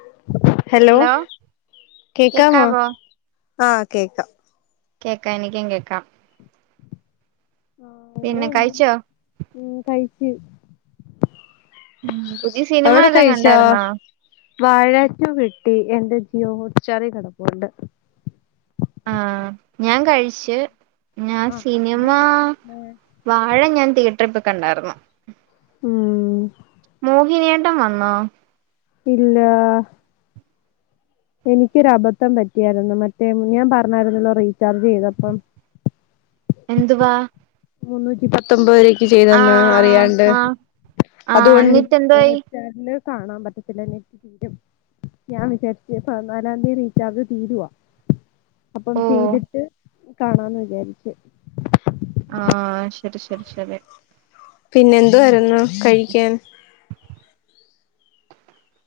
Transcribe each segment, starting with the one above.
[inaudible] Hello കേക്കാമോ കേക്കാവോ ആ കേക്കാം കേക്കാ എനിക്കും കേക്കാം [unintelligible] [inaudible] പിന്നെ കഴിച്ചോ ഉം പുതിയ സിനിമ എവിടെ എല്ലാം കഴിച്ചാ കണ്ടായിരുന്നോ വാ [inaudible] ഴച്ചു കിട്ട ട്ടി എൻറെ ജിയ ഉച്ചറ കിടപ്പുണ്ട് ആ ഞാൻ കഴിച്ചു ഞാ ആഹ് സിനിമ വാഴ ഞാൻ തിയറ്റ- ട്രിപ്പ് കണ്ടായിരുന്നു ഉം മോഹിനിയട്ടം വന്നോ ഇല്ലാ എനിക്കൊരു അബദ്ധം പറ്റിയായിരുന്നു മറ്റേ ഞാൻ പറഞ്ഞായിരുന്നല്ലോ റീചാർജ് ചെയ്തപ്പം എന്തുവാ മുന്നൂറ്റി പത്തൊമ്പത് ചെയ്തന്ന ആഹ് അറിയാണ്ട് ആഹ് ആഹ് അതൊണ്ട് എന്നിട്ട് എന്തായി [unintelligible] കാണാൻ പറ്റത്തില്ലന്നെയു ഞാൻ വിചാരിച്ച് പതിനാലാം തീയതി റീചാർജ് തീരുവാ അപ്പം ഓ ചെയ്തിട്ട് കാണാന്ന് വിചാരിച്ച് ആഹ് ശെരി ശെരി ശെര്യ പിന്നെ എന്തുവാരുന്നു കഴിക്കാൻ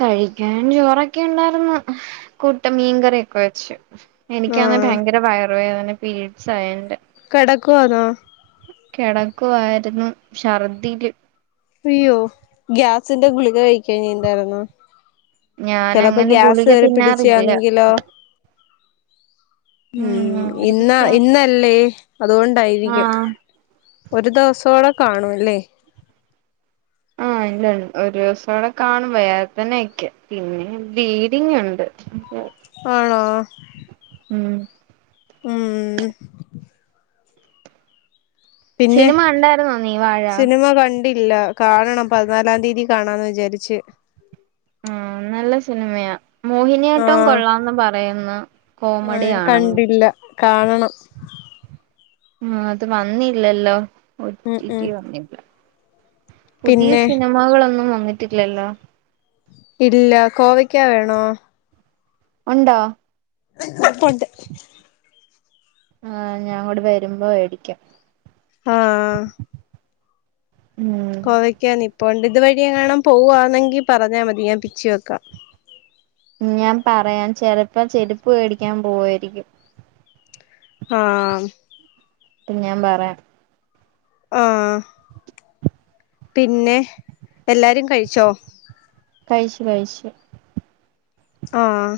കഴിക്കാൻ ചോറൊക്കെ ഉണ്ടായിരുന്നു കുട്ടൻ മീൻകറിയൊക്കെ വെച്ചു എനിക്കാന്നെ ആഹ് ഭയങ്കര വയ വേദന പീരീഡ്സ് ആയെന്റെ - കെടക്കുവാന്നോ കെടക്കുവായിരുന്നു ഷർദ്ദിയില് അയ്യോ ഗ്യാസിന്റെ ഗുളിക കഴിക്ക്യേഞ്ഞീന്താരുന്നോ ചെലപ്പോ ഞാനങ്ങനെ ഗ്യാസ് ഗുളിക കേറി തിന്നാറില്ല പിടിച്ചാന്നെങ്കിലോ ഉം ഇന്ന ഇന്നല്ലേ അതുകൊണ്ടായിരിക്കും ആഹ് ഒരു ദെവസോടെ കാണൂല്ലേ ണ്ട് ഒരു ദേവസം കൂടെ കാണും വേദന ഒക്കെ പിന്നെ ബ്ലീഡിങ് ഉണ്ട് ആണോ ഉം ഉം പിന്നെ സിനിമ കണ്ടായിരുന്നോ നീ വാഴ ഇല്ല കാണണം പതിനാലാം തീയതി കാണാന്ന് വിചാരിച്ചെ ആഹ് നല്ല സിനിമയാ മോഹിനിയാട്ടം ആഹ് കൊള്ളാന്ന് പറയുന്നു കോമഡി ആഹ് ആണെന്ന് കണ്ടില്ല കാണണം ഉം അത് വന്നില്ലല്ലോ ഉം ഉം ഒറ്റിറ്റി വന്നില്ല പുതിയ പിന്നെ സിനിമകളൊന്നും വ വന്നിട്ടില്ലല്ലോ ഇല്ല കോവയ്ക്കാ വേണോ ഉണ്ടോ ഇപ്പോണ്ട് ആ ഞാൻ അങ്ങോട് വരുമ്പോ വേടിക്കാം ആഹ് ഉം കോവയ്ക്കാ [unintelligible] ഇപ്പണ്ട് ഇത് വഴിയെങ്ങാനും പോവാന്നെങ്കി പറഞ്ഞാ മതി ഞാൻ പിച്ചി വെക്കാം ഞാൻ പറയാൻ ചെലപ്പ ചെരുപ്പ് മേടിക്കാൻ പോവായിരിക്കും. ആ അപ്പ ഞാൻ പറയാം. ആഹ് പിന്നെ എല്ലാരും കഴിച്ചോ. കഴിച്ചു കഴിച്ചു ആഹ്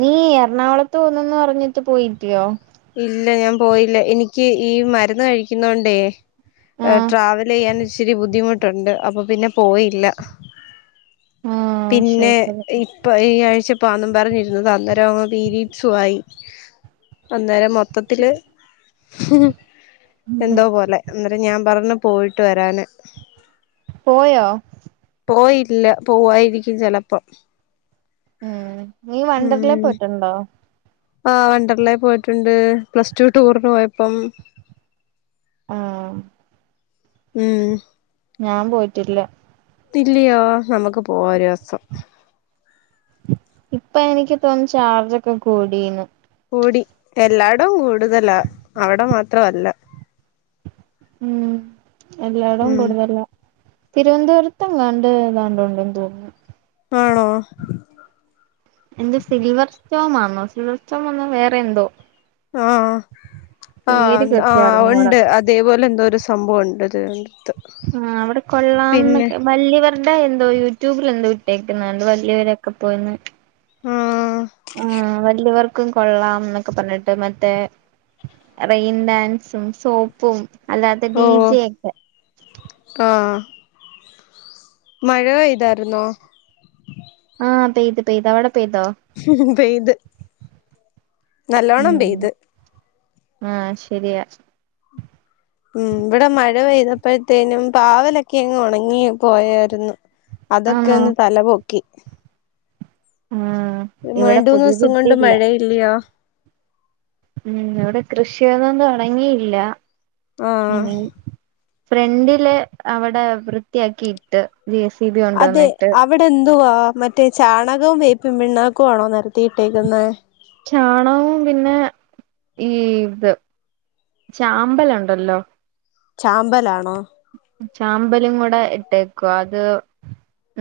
നീ എറണാകുളത്ത് പോകുന്നെന്ന് പറഞ്ഞിട്ട് പോയില്ലയോ. ഇല്ല ഞാൻ പോയില്ല എനിക്ക് ഈ മരുന്ന് കഴിക്കുന്നോണ്ടേ. ആഹ് ട്രാവല് ചെയ്യാൻ ഒരു. ഇച്ചിരി ബുദ്ധിമുട്ടുണ്ട് അപ്പൊ പിന്നെ പോയില്ല. ആഹ് ശരി പിന്നെ ശരി ഇപ്പൊ ഈ ആഴ്ച. പോകാന്നും പറഞ്ഞിരുന്നതാ അന്നേരം പിരീഡ്സുമായി. അന്നേരം മൊത്തത്തില്. ഉം എന്തോ പോലെ എന്നേരം ഞാൻ. പറഞ്ഞു പോയിട്ട് വരാന്. പോയോ പോയില്ല പോവായിരിക്കും ചെലപ്പം. ഉം നീ വണ്ടർലേ ഉം പോയിട്ടുണ്ടോ. ആഹ് വണ്ടർലേ. പോയിട്ടുണ്ട് പ്ലസ് ടു ടൂറിന് പോയപ്പം. ആഹ് ഉം ഞാൻ പോയിട്ടില്ല. ത്ത്ല്ലയോ നമ്മക്ക് പോവാ ഒരുവസം ഇപ്പൊ എനിക്ക് തോന്നു ചാർജൊക്കെ കൂടീന്ന് കൂടി എല്ലാടും കൂടുതലാ അവിടെ മാത്രം അല്ല ഉം എല്ലാടവും കൂടുതലാ തിരുവനന്തപുരത്ത് എങ്ങാണ്ട് ഏതാണ്ട് ഉണ്ടെന്ന് തോന്നുന്നു ആണോ എന്ത്‌ സിൽവർ സ് റ്റോം ആന്നോ സിൽവർ സ്റ്റോം [unintelligible] വേറെ എന്തോ ആ ആ പേര് ആ കൃത്യം ആ അറിഞ്ഞൂടാ ഉണ്ട് അതേപോലെ എന്തോ ഒരു സംഭവം ഒണ്ട് അതെണ്ട് ആ അവിടെ കൊള്ളാംന്നൊക്കെ വല്ല്യവര്ടെ എൻ - ന്തോ യൂട്യൂബിൽ എന്തോ ഇട്ടേക്ക്ന്ന കണ്ടു വലിയവരൊക്കെ പോയിന്ന് ആഹ് ആ വല്ല്യവർ ക്കും കൊള്ളാം ന്നൊക്കെ പറഞ്ഞിട്ട് മറ്റേ റെയിൻ ഡാൻസും സോപ്പും അല്ലാത്ത ഡി ഓഹ് ജെ ക്കെ ആഹ് മഴ പെയ്തായിരുന്നോ ആ പെയ്ത് പെയ്ത് അവിടെ പെയ്തോ പെയ്ത് നല്ലോണ്ണം പെയ്ത് ആ ശരിയാ ഉ ഇവിടെ മഴ പെയ്തപ്പോഴത്തേനും പാവലൊക്കെ അങ്ങ് ഉണങ്ങി പോയായിരുന്നു അതൊക്കെ ആന്നോ ഒന്ന് തലപൊക്കി ആഹ് രണ്ട് ഇവിടെ മൂന്ന് പുതിയത് ദിവസം കൊണ്ട് ഇട്ടില്ല മഴയില്ല്യ ഉം ഇവിടെ കൃഷിയന്നൊന്നും തുടങ്ങിയില്ല ആ ഇനി ഫ്രണ്ടില് അവിടെ വൃത്തിയാക്കിയിട്ട് ജെ സി ബി അതെ കൊണ്ടോന്നിട്ട് അവിടെ എന്തുവാ മറ്റേ ചാണകവും വേപ്പിൻ പിണ്ണാക്കും ആണോ നെരത്തിയിട്ടേക്കുന്നേ ചാണവും പിന്നെ ഈ ഇത് ചാമ്പലുണ്ടല്ലോ. ചാമ്പലാണോ? ചാമ്പലും കൂടെ ഇട്ടേക്കുവാ. അത്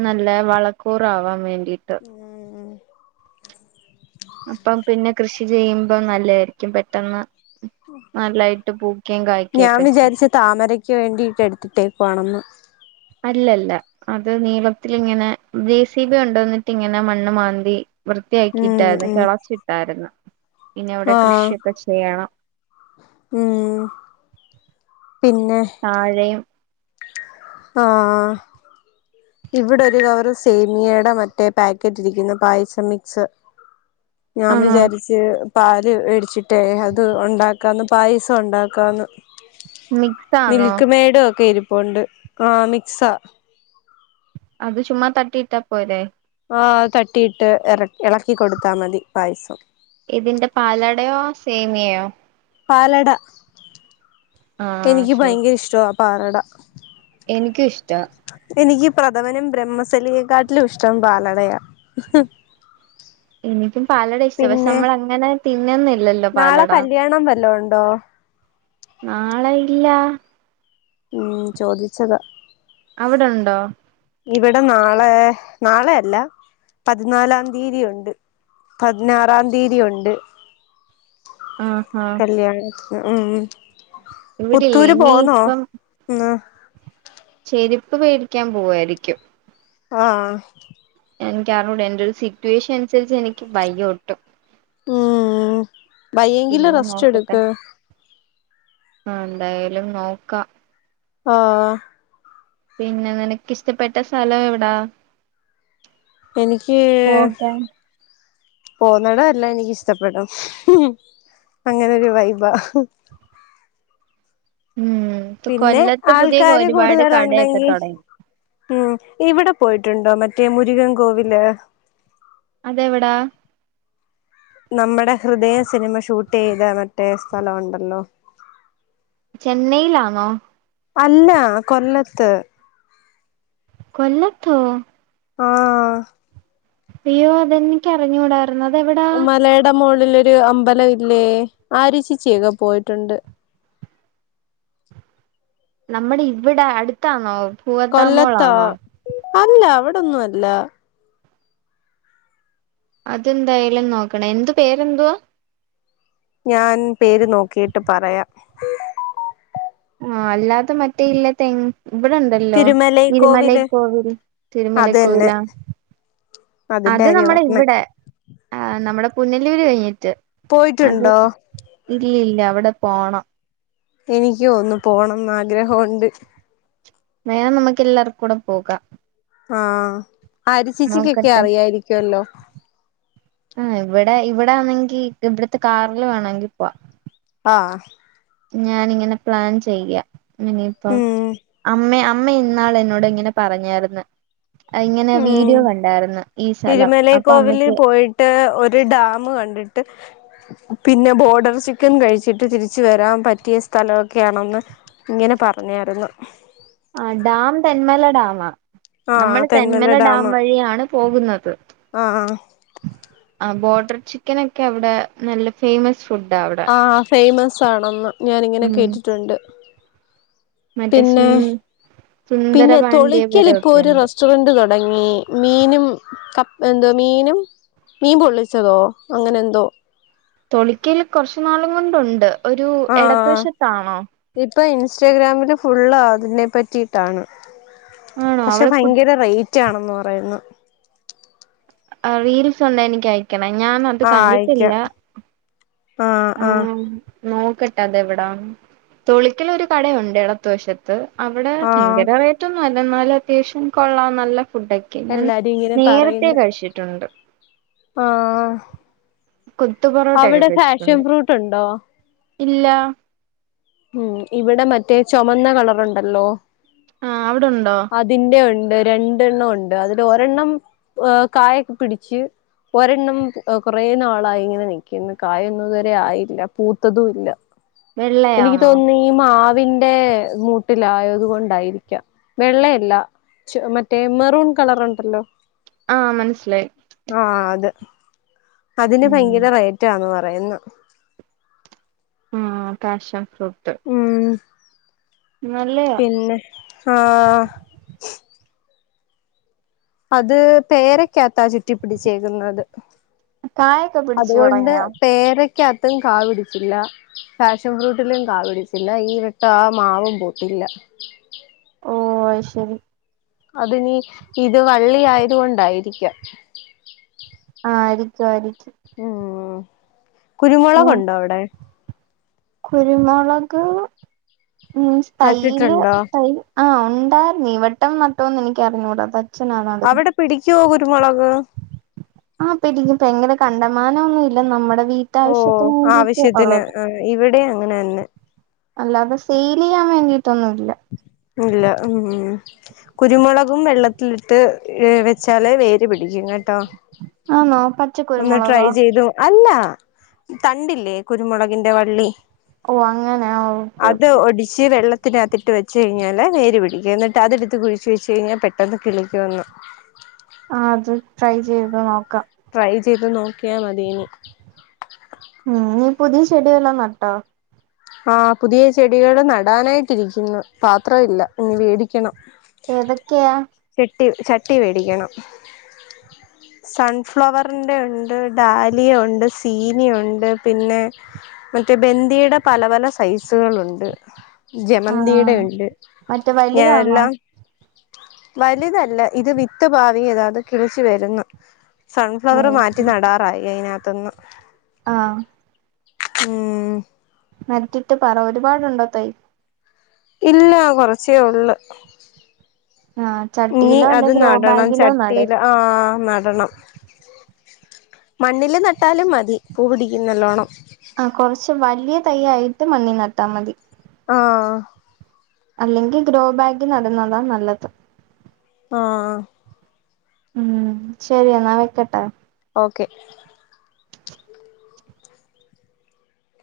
നല്ല വളക്കൂറാവാൻ വേണ്ടി. ഇട്ട്. ഉം അപ്പം പിന്നെ കൃഷി ചെയ്യുമ്പ നല്ലതായിരിക്കും പെട്ടെന്ന്. നല്ലായിട്ട് പൂക്കുകയും ഞാൻ കായ്ക്കുകയൊക്കെ ചെയ്യും വിചാരിച്ച് താമരക്ക് വേണ്ടിട്ട് എടുത്തിട്ടേക്ക്വാണെന്ന്. അല്ലല്ല. അത് നീളത്തിൽ ഇങ്ങനെ ജെസിബി ഉണ്ടോന്നിട്ട് ഇങ്ങനെ മണ്ണ് മാന്തി. ഉം വൃത്തിയാക്കിയിട്ടായിരുന്നു. ഉം കിളച്ചിട്ടായിരുന്നു. ഇനി അവിടെ ആഹ് കൃഷിയൊക്കെ ചെയ്യണം ഉം പിന്നെ താഴെയും. ആ ഇവിടെ ഒരു കവറ് സേമിയയുടെ മറ്റേ പാക്കറ്റ് ഇരിക്കുന്നു പായസം മിക്സ്. ഞാൻ ആണോ വിചാരിച്ച് പാല് മേടിച്ചിട്ട് അത് ഉണ്ടാക്കാന്ന് പായസം ഉണ്ടാക്കാന്ന്. മിക്സ് ആണോ മിൽക്ക് മേഡു ഒക്കെ ഇരി പേണ്ട്. ആ മിക്സാ അത് ചുമ്മാ തട്ടിയിട്ടാ പോരെ. ആ അത് തട്ടിയിട്ട് ഇറക്കി ഇളക്കി കൊടുത്താൽ മതി പായസം ഇതിന്റെ പാലാടയോ സേമിയയോ. പാലട ആഹ് എനിക്ക് ശരി ഭയങ്കര ഇഷ്ടമാ. പാലട എനിക്കും ഇഷ്ടാ. എനിക്ക് പ്രഥമനും ബ്രഹ്മസലിയെക്കാട്ടിലും ഇഷ്ടം പാലടയ. എനിക്കും പാലട ഇഷ്ടാ, പക്ഷെ നമ്മൾ അങ്ങനെ തിന്നൊന്നും ഇല്ലല്ലോ നാളെ പാലട. കല്യാണം വല്ലോം ഉണ്ടോ നാളെ ഇല്ല. ഉം ചോദിച്ചതാ അവിടെ ഉണ്ടോ. ഇവിടെ നാളെ നാളെ അല്ല പതിനാലാം തീയതി ഉണ്ട് പതിനാറാം തീയതി ഉണ്ട് ആഹ് ഹ കല്യാണത്തിന് ഉം പുത്തൂര് പോന്നോ ഇനിയിപ്പം ങ്ങ ചെരിപ്പ് മേടിക്കാൻ പോവായിരിക്കും. ആഹ് എനിക്ക് അറിഞ്ഞൂട എന്റെ ഒരു സിറ്റുവേഷൻ അനുസരിച്ച് എനിക്ക് വയ്യ ഒട്ടും. ഉം വയ്യങ്കില് പിന്നെ റസ്റ്റ് നോക്കട്ടെ എടുക്ക്. ആ എന്തായാലും നോക്കാം. ആഹ് പിന്നെ നിനക്കിഷ്ടപ്പെട്ട സ്ഥലം എവിടാ? എനിക്ക് പോകാൻ പോന്നിട എല്ലാം എനിക്ക് ഇഷ്ടപ്പെടും അങ്ങനൊരു വൈബാ. ഉം ഇപ്പൊ പിന്നെ കൊല്ലത്ത് പുതിയ ആൾക്കാര് ഒരുപാട് കടയൊക്കെ കൂടുതലുണ്ടെങ്കി തൊടങ്ങി ഉം ഇവട് പോയിട്ടുണ്ടോ മറ്റേ മുരുകൻ കോവില് അതെവിടാ നമ്മടെ ഹൃദയ സിനിമ ഷൂട്ട് ചെയ്ത മറ്റേ സ്ഥലൊണ്ടല്ലോ ചെന്നൈയിലാന്നോ? അല്ലാ കൊല്ലത്ത്. കൊല്ലത്തോ ആഹ് അയ്യോ അതെനിക്ക അറിഞ്ഞൂടാ മലട മോ ഒരു അമ്പല ഇല്ലേ ആരി ചെച്ചി പോയിട്ടുണ്ട് നമ്മടെ ഇവിടെ അടുത്താന്നോ? പൂവത്താ കൊല്ലത്താ മോളാന്നോ അല്ല അവിടൊന്നും അല്ല. അതെന്തായാലും നോക്കണെ എന്ത് പേരെന്തുവാ ഞാൻ പേര് നോക്കിട്ട് പറയാം ആ അല്ലാതെ മറ്റേ ഇല്ല തെങ്ങ് ഇവിടുണ്ടല്ലോ തിരുമലൈ കോവില് തിരുമലെക്കോവിൽ അത് തന്നെ തിരുമലെക്കോവിലാ അതിന്റെ അത് കാര്യ നമ്മടെ പറഞ്ഞേ ഇവിടെ ആ നമ്മടെ പുനലൂര്കഴി പോയിട്ടുണ്ടോ ഇല്ലില്ല അവിടെ പോണം എനിക്ക് ഒന്ന് പോണം ന്നാ ഗ്രഹവൊണ്ട് വേണം നമുക്ക് എല്ലാവർക്കൂടെ പോകാം ആ ആര്യച്ചേച്ചിക്കിക്കെ നോക്കട്ടെ അറിയായിരിക്കുവല്ലോ ആ ഇവിടെ ഇവിടെ ആന്നെങ്കി ഇവിടത്തെ കാറില് വേണമെങ്കി പോവാ താ ഞാനിങ്ങനെ പ്ലാൻ ചെയ്യ ഇനിയിപ്പം ഉം അമ്മേ അമ്മ ഇന്നാളെന്നോട് ഇങ്ങനെ പറഞ്ഞാർന്ന് ഉം സ്ഥലം അപ്പൊ തിരുമലൈക്കോവിലിൽ അമ്മയ്ക്ക് പോയിട്ട് ഒരു ഡാമു കണ്ടിട്ട് പിന്നെ ബോഡറ് ചിക്കന് കഴിച്ചിട്ട് തിരിച്ച് വരാൻ പറ്റിയ സ്ഥലമൊക്കെയാണെന്ന് ഇങ്ങനെ പറഞ്ഞാരുന്നു അ നമ്മൾ തെന്മല ഡാം വഴിയാണ് പോകുന്നത് ആ ആ ബോ ട്ടർ ചിക്കനൊക്കെ അവിടെ നല്ല ഫേമസ് ഫുഡാ അവിടെ ആ ഫേമസ് ആണെന്ന് ഞാനിങ്ങനെ ഉം കേട്ടിട്ടുണ്ട് മറ്റേ സു പിന്നെ സുന്ദര പിന്നെ തൊളിക്കൽ ഇപ്പോ പാണ്ഡ്യപുരമൊക്കെ ഒരു ഉണ്ട് റെസ്റ്റോറന്റ് തുടങ്ങി മീനും എന്തോ മീനും മീൻ പൊള്ളിച്ചതോ അങ്ങനെ എന്തോ തോളിക്കൽ കുറച്ചു നാളും കൊണ്ടുണ്ട് ഒരു എടത്ത് വശത്താണോ ഇപ്പം ഇൻസ്റ്റാഗ്രാമില് ഫുള്ള് അതിനെപ്പറ്റിയിട്ടാണ് ആണോ പക്ഷെ അവിടെ കു ഭയങ്കര റൈറ്റ് റ്റ ആണെന്ന് പറയുന്നു ആ റീൽസ് ഉണ്ട എനക്ക്‌ ആയി ക്കണം ഞാൻ അത് ആഹ് കണ്ടിട്ടില്ല അയക്കാം ആഹ് ആ ആഹ് നോക്ക ട്ടെ അതെ എവിട തൊളിക്കൽ ഒരു കടയുണ്ട് ഇടത്ത് വശത്ത് അവിടെ ആഹ് ഭയങ്കര റേറ്റ ആല്ല എന്നാലും അത്യാവശ്യം കൊള്ളാം നല്ല ഫുഡൊക്കെ ഞാൻ എല്ലാരും ഇങ്ങനെ നേരത്തെേ പറയുന്നു കഴിച്ചിട്ടുണ്ട് ആഹ് കുത്തു പൊറാട്ട ഒക്കെ കഴിച്ചു ഫേഷൻ ഫ്രൂട്ട് ഉണ്ടോ ഇല്ല ഉം ഇവിടെ മറ്റേ ചുമന്ന കളറുണ്ടല്ലോ ആഹ് അവിടുണ്ടോ അതിന്റെ ഉണ്ട് ണ്ട് രണ്ടെണ്ണം ഉണ്ട് അതില് ഒരെണ്ണം ഏ കായൊക്കെ പിടിച്ച് ഒരെണ്ണം കുറെ നാളായി ഇങ്ങനെ നക്കിന്ന് കായൊന്നും ഇതുവരെ ആയില്ല പൂത്തതും ഇല്ല എനിക്ക് വെള്ളയാണോ തോന്നുന്നു ഈ മാ വ്ന്റെ മൂട്ടിലായത് കൊണ്ടായിരിക്കാം വെള്ളയല്ല ച് മറ്റേ മെറൂൺ കളറ് ഇണ്ടല്ലോ ആഹ് മനസ്സിലായി ആ അതെ അതിന് ഉം ഭയങ്കര റേറ്റാന്ന് പറയുന്നു ഉം കാഷൻ ഫ്രൂട്ട് ഉം നല്ലയാ പിന്നെ ആഹ് അത് പേരക്ക ത്ത ചുറ്റിപ്പിടിച്ചേക്കുന്നത് കായൊക്കെ പിടിച്ചു അതുകൊണ്ട് തുടങ്ങിയോ പേര ക്ക അത്തും കാ പിടിച്ചില്ല ഫാഷൻ ഫ്രൂട്ടിലും കാ പിടിച്ചില്ല ഈ ട്ട ആ മാവും പൂത്തില്ല ഓ അഹ് ശരി അതി ഇനി ഇത് വള്ളി ആയത് കൊണ്ടായിരിക്കാം ആ ആയിരിക്കും ആയിരിക്കും ആ ഉം കുരുമുളക് ഉം ണ്ടോ അവിടെ കുരുമുളക് തൈയില് നട്ടിട്ടുണ്ടോ തൈ ആഹ് ഇ ഈവട്ടം നട്ടോന്ന് എനിക്കറിഞ്ഞൂടാ അച്ചനാ നടുന്നത് അവിടെ പിടിക്കുവോ കുരുമുളക് ആഹ് പിടിക്കും ഭയങ്കര കണ്ടമാനം ഒന്നും ഇല്ല നമ്മടെ ഓ വീട്ടാവശ്യത്തിന് വേണ്ടിട്ട് ആവശ്യത്തിന് ഉള്ളത് ഇവിടെ അങ്ങനെ തന്നെ അല്ലാതെ സെ ചെയ്യാൻ വേണ്ടിയിട്ടൊന്നുല്ല ഇല്ല ഉം കുരുമുളകും വെള്ളത്തിലിട്ട് വെച്ചാലേ വേര് പിടിക്കും കേ ട്ടോ ആന്നോ ഒന്ന് ട്രൈ പച്ചക്കുരുമുളകോ ചെയ്തു അല്ല തണ്ടില്ലേ കുരുമുളകിന്റെ വള്ളി ഓ അങ്ങനെ ഓക്കെ ഓക്കെ ത്തനാത്തിട്ട് വെ വെച്ച് കഴിഞ്ഞാ വേര് പിടിക്കും എന്നിട്ട് അത് എടുത്ത് കുഴിച്ചു വെച്ച് കഴിഞ്ഞാൽ പെട്ടെന്ന് കിളിക്കുവെന്ന് ആ അത് ട്രൈ ചെയ്ത് നോക്കാം ട്രൈ ചെയ്ത് നോക്കിയാ മതീന്ന് ഉം നീ പുതിയ ചെടി വല്ലോം നട്ടോ ആ പുതിയ ചെടികള് നടാനായിട്ട് ഇരിക്കുന്നു പാത്രം ഇല്ല ഇനി വേടിക്കണം ഏതൊക്കെയാ ചട്ടി ചട്ടി വേടിക്കണം സൺഫ്ലവറിന്റെ ഉണ്ട് ഡാലിയ ഒണ്ട് സീനിയ ഒണ്ട് പിന്നെ മറ്റേ ബന്ദിയുടെ പല പല സൈസുകളുണ്ട് ആ ജമന്തിടെ ഉണ്ട് മറ്റേ വലുതാന്നോ ഞാനെല്ലാം വലുതല്ല ഇത് വിത്ത് പാവിയതാ അത് കിളിച്ചു വരുന്നു സൺഫ്ലവർ മാറ്റി നടാറായി അയിന തന്ന് ആ ഉം നട്ടിട്ട് പറ ഒരുപാടുണ്ടോ തൈ ഇല്ല കൊറച്ചേ ഉള്ളു ആ ഇനി ചട്ടിയിലോ അത് അല്ലെ ഗ്രോ നടണം ബാഗിലോ നട് ചട്ടിൽ ആഹ നട ടണം മണ്ണില് നട്ടാലും മതി പൂ പിടിക്കും നല്ലോണം ആ കുറച്ച് വലിയ തൈയായിട്ട് മണ്ണി നട്ടാ മതി ആഹ അല്ലെങ്കിൽ ഗ്രോബാഗിൽ നടന്നതാ നല്ലത് ആഹ ഉം ശരിയെന്നാ വെക്കട്ടെ ഓക്കെ